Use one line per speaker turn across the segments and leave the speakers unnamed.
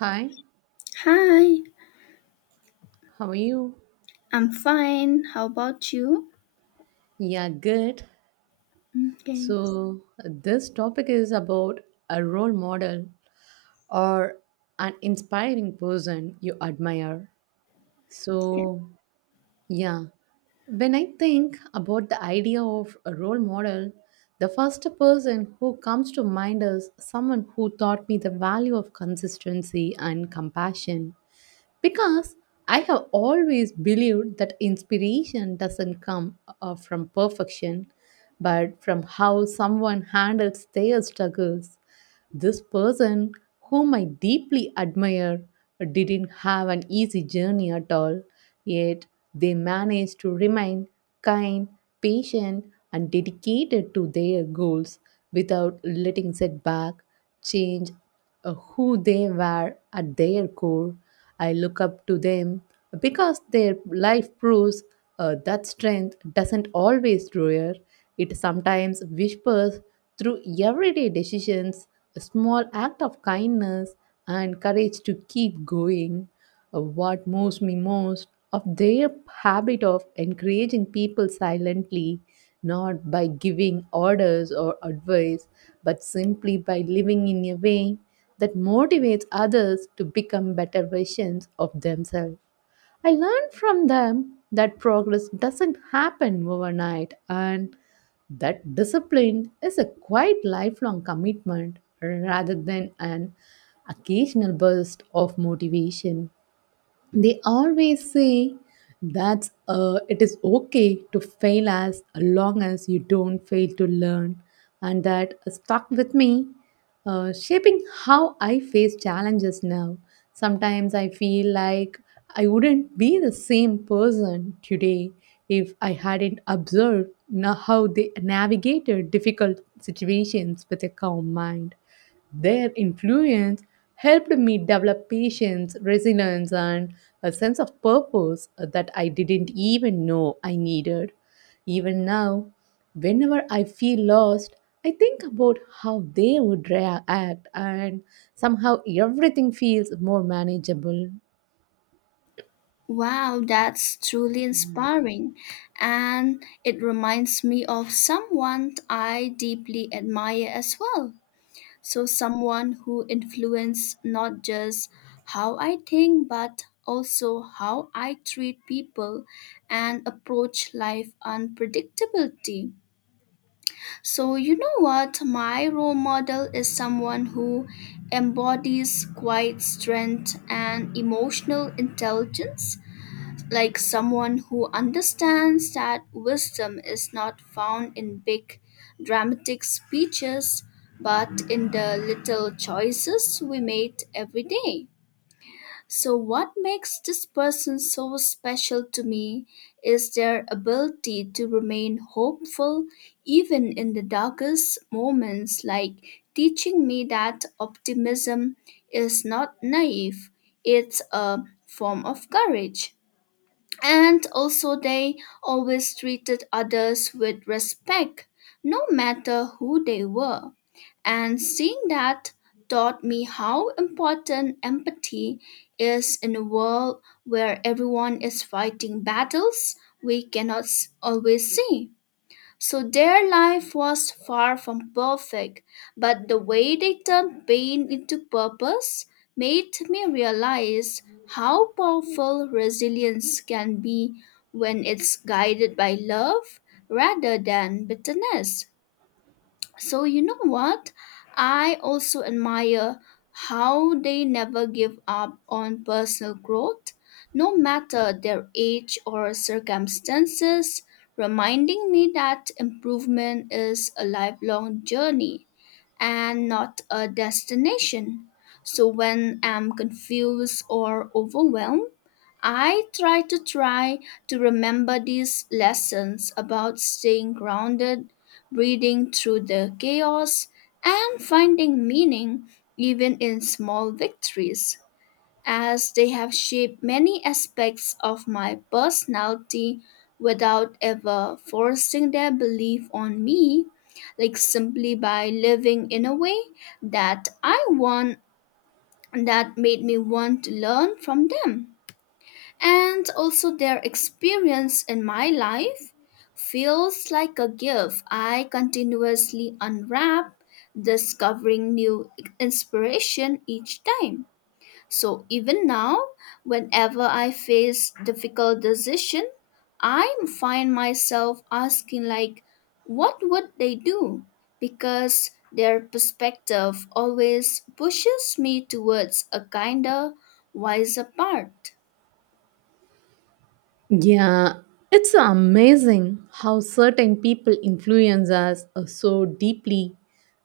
Hi,
Hi,
how are you?
I'm fine. How about you?
Yeah, good.
Okay.
So, this topic is about a role model or an inspiring person you admire. So, yeah, when I think about the idea of a role model, the first person who comes to mind is someone who taught me the value of consistency and compassion. Because I have always believed that inspiration doesn't come from perfection, but from how someone handles their struggles. This person, whom I deeply admire, didn't have an easy journey at all, yet they managed to remain kind, patient, and dedicated to their goals without letting setback change who they were at their core. I look up to them because their life proves that strength doesn't always roar, it sometimes whispers through everyday decisions, a small act of kindness, and courage to keep going. What moves me most of their habit of encouraging people silently, not by giving orders or advice, but simply by living in a way that motivates others to become better versions of themselves. I learned from them that progress doesn't happen overnight and that discipline is a quite lifelong commitment rather than an occasional burst of motivation. They always say that it is okay to fail as long as you don't fail to learn, and that stuck with me, shaping how I face challenges now. Sometimes I feel like I wouldn't be the same person today if I hadn't observed how they navigated difficult situations with a calm mind. Their influence helped me develop patience, resilience, and a sense of purpose that I didn't even know I needed. Even now, whenever I feel lost, I think about how they would react, and somehow everything feels more manageable.
Wow, that's truly inspiring. And it reminds me of someone I deeply admire as well. So, someone who influenced not just how I think, but also how I treat people and approach life unpredictability. So, you know what? My role model is someone who embodies quiet strength and emotional intelligence, like someone who understands that wisdom is not found in big dramatic speeches, but in the little choices we made every day. So, what makes this person so special to me is their ability to remain hopeful even in the darkest moments, like teaching me that optimism is not naive, it's a form of courage. And also they always treated others with respect no matter who they were, and seeing that taught me how important empathy is in a world where everyone is fighting battles we cannot always see. So their life was far from perfect, but the way they turned pain into purpose made me realize how powerful resilience can be when it's guided by love rather than bitterness. So, you know what? I also admire how they never give up on personal growth, no matter their age or circumstances, reminding me that improvement is a lifelong journey and not a destination. So, when I'm confused or overwhelmed, I try to remember these lessons about staying grounded, breathing through the chaos, and finding meaning even in small victories, as they have shaped many aspects of my personality without ever forcing their belief on me, like simply by living in a way that I want that made me want to learn from them. And also their experience in my life feels like a gift I continuously unwrap, discovering new inspiration each time. So even now, whenever I face difficult decision, I find myself asking like, what would they do? Because their perspective always pushes me towards a kinder, wiser path.
Yeah, it's amazing how certain people influence us so deeply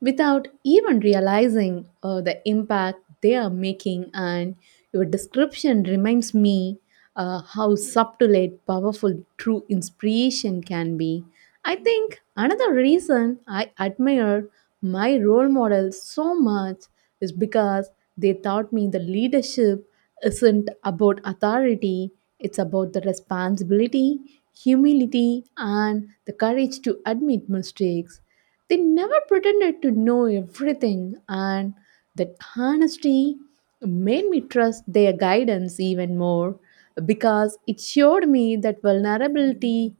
without even realizing the impact they are making. And your description reminds me how subtle and powerful true inspiration can be. I think another reason I admired my role models so much is because they taught me the leadership isn't about authority, it's about the responsibility, humility, and the courage to admit mistakes. They never pretended to know everything, and that honesty made me trust their guidance even more because it showed me that vulnerability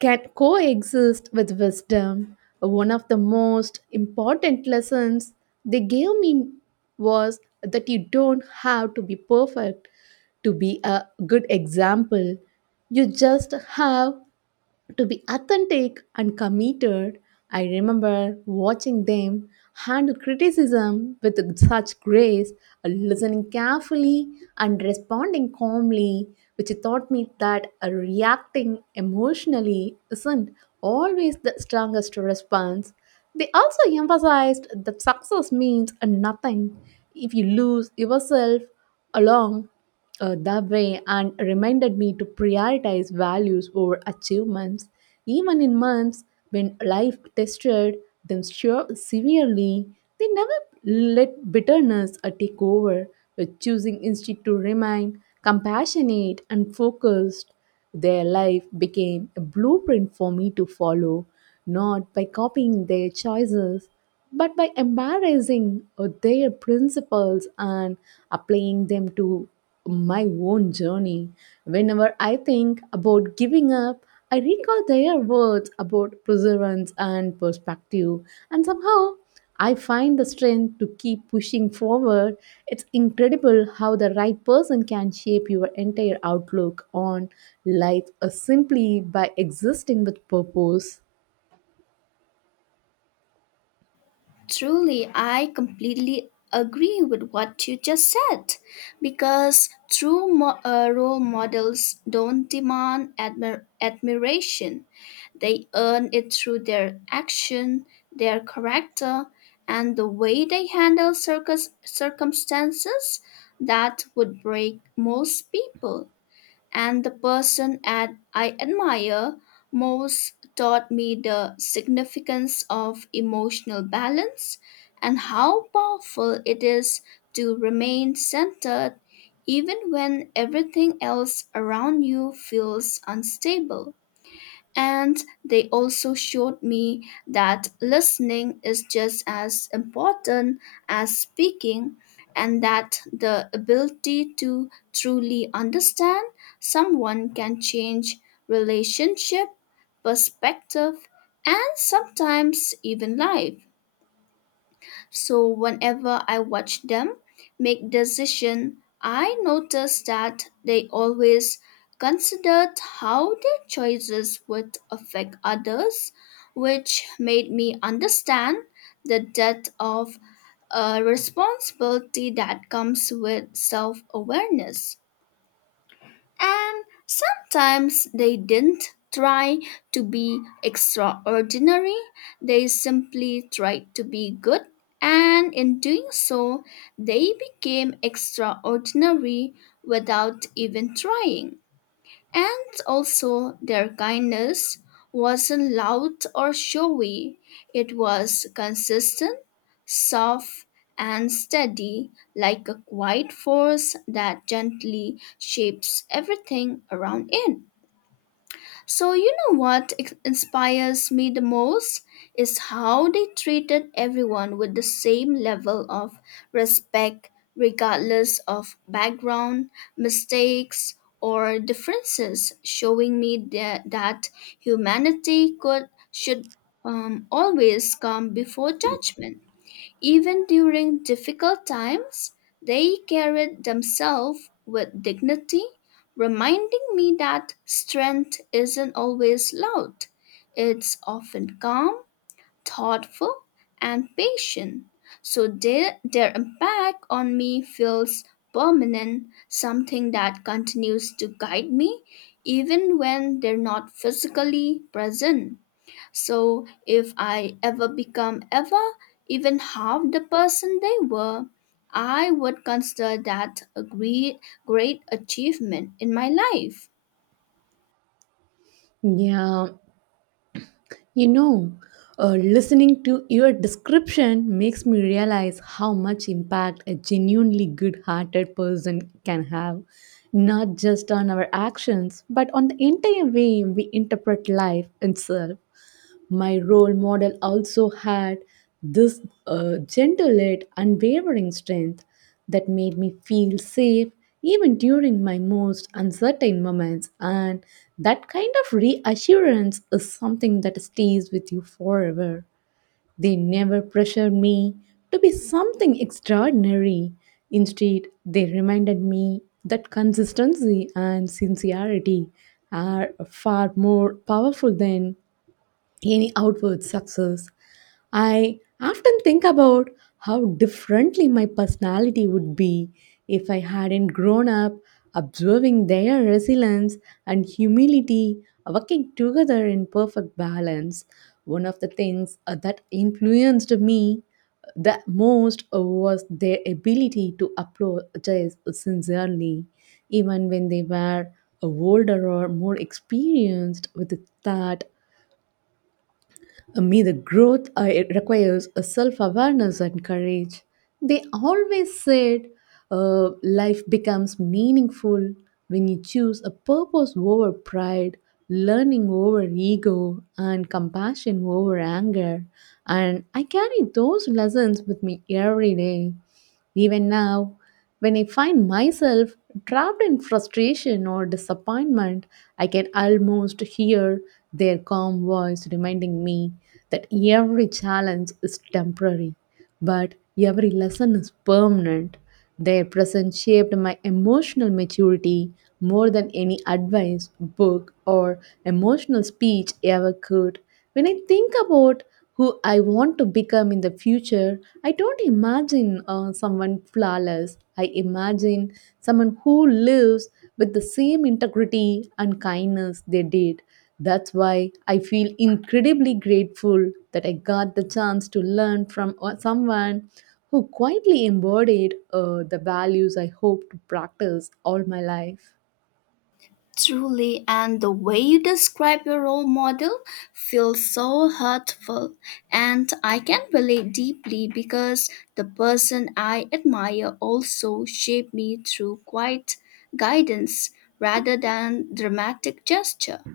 can coexist with wisdom. One of the most important lessons they gave me was that you don't have to be perfect to be a good example. You just have to be authentic and committed. I remember watching them handle criticism with such grace, listening carefully and responding calmly, which taught me that reacting emotionally isn't always the strongest response. They also emphasized that success means nothing if you lose yourself along the way, and reminded me to prioritize values over achievements, even in months when life tested them sure severely. They never let bitterness take over, but choosing instead to remain compassionate and focused. Their life became a blueprint for me to follow, not by copying their choices, but by embracing their principles and applying them to my own journey. Whenever I think about giving up, I recall their words about perseverance and perspective, and somehow I find the strength to keep pushing forward. It's incredible how the right person can shape your entire outlook on life simply by existing with purpose.
Truly, I completely agree with what you just said because true role models don't demand admiration. They earn it through their action, their character, and the way they handle circumstances that would break most people. And the person at I admire most taught me the significance of emotional balance and how powerful it is to remain centered even when everything else around you feels unstable. And they also showed me that listening is just as important as speaking, and that the ability to truly understand someone can change relationship, perspective, and sometimes even life. So whenever I watch them make decision, I notice that they always considered how their choices would affect others, which made me understand the depth of a responsibility that comes with self awareness. And sometimes they didn't try to be extraordinary, they simply tried to be good. And in doing so, they became extraordinary without even trying. And also, their kindness wasn't loud or showy, it was consistent, soft, and steady, like a quiet force that gently shapes everything around it. So, you know what inspires me the most is how they treated everyone with the same level of respect, regardless of background, mistakes, or differences, showing me that, that humanity could should always come before judgment. Even during difficult times, they carried themselves with dignity, reminding me that strength isn't always loud. It's often calm, thoughtful, and patient. So their impact on me feels permanent, something that continues to guide me even when they're not physically present. So if I ever become ever even half the person they were, I would consider that a great, great achievement in my life.
Yeah, you know, listening to your description makes me realize how much impact a genuinely good hearted person can have, not just on our actions, but on the entire way we interpret life itself. My role model also had this gentle yet unwavering strength that made me feel safe even during my most uncertain moments, and that kind of reassurance is something that stays with you forever. They never pressured me to be something extraordinary. Instead, they reminded me that consistency and sincerity are far more powerful than any outward success. I often think about how differently my personality would be if I hadn't grown up observing their resilience and humility working together in perfect balance. One of the things that influenced me the most was their ability to apologize sincerely, even when they were older or more experienced with that me, the growth it requires a self-awareness and courage. They always said, life becomes meaningful when you choose a purpose over pride, learning over ego, and compassion over anger. And I carry those lessons with me every day. Even now, when I find myself trapped in frustration or disappointment, I can almost hear their calm voice reminding me that every challenge is temporary, but every lesson is permanent. Their presence shaped my emotional maturity more than any advice, book, or emotional speech ever could. When I think about who I want to become in the future, I don't imagine someone flawless. I imagine someone who lives with the same integrity and kindness they did. That's why I feel incredibly grateful that I got the chance to learn from someone who quietly embodied the values I hope to practice all my life.
Truly, and the way you describe your role model feels so hurtful, and I can relate deeply because the person I admire also shaped me through quiet guidance rather than dramatic gesture.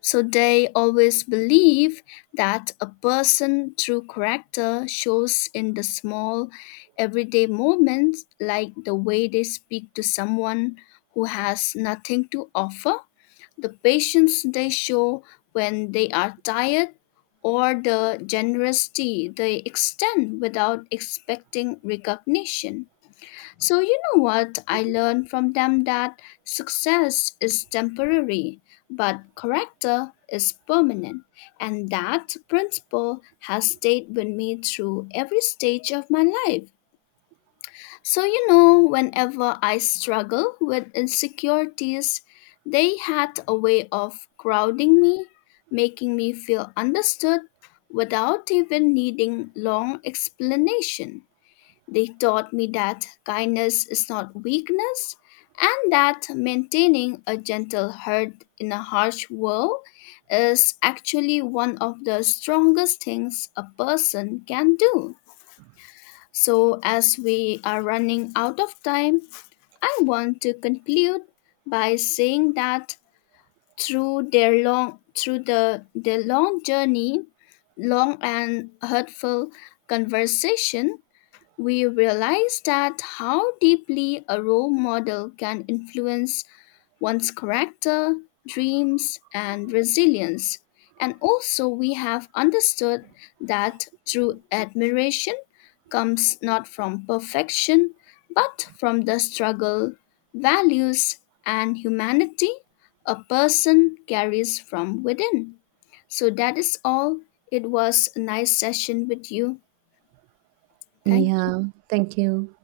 So they always believe that a person true character shows in the small everyday moments, like the way they speak to someone who has nothing to offer, the patience they show when they are tired, or the generosity they extend without expecting recognition. So, you know what? I learned from them that success is temporary, but character is permanent. And that principle has stayed with me through every stage of my life. So, you know, whenever I struggle with insecurities, they had a way of crowding me, making me feel understood without even needing long explanation. They taught me that kindness is not weakness and that maintaining a gentle heart in a harsh world is actually one of the strongest things a person can do. So, as we are running out of time, I want to conclude by saying that through the their long journey, long and hurtful conversation, we realize that how deeply a role model can influence one's character, dreams, and resilience. And also, we have understood that true admiration comes not from perfection, but from the struggle, values, and humanity a person carries from within. So, that is all. It was a nice session with you. Thank
Yeah, thank you.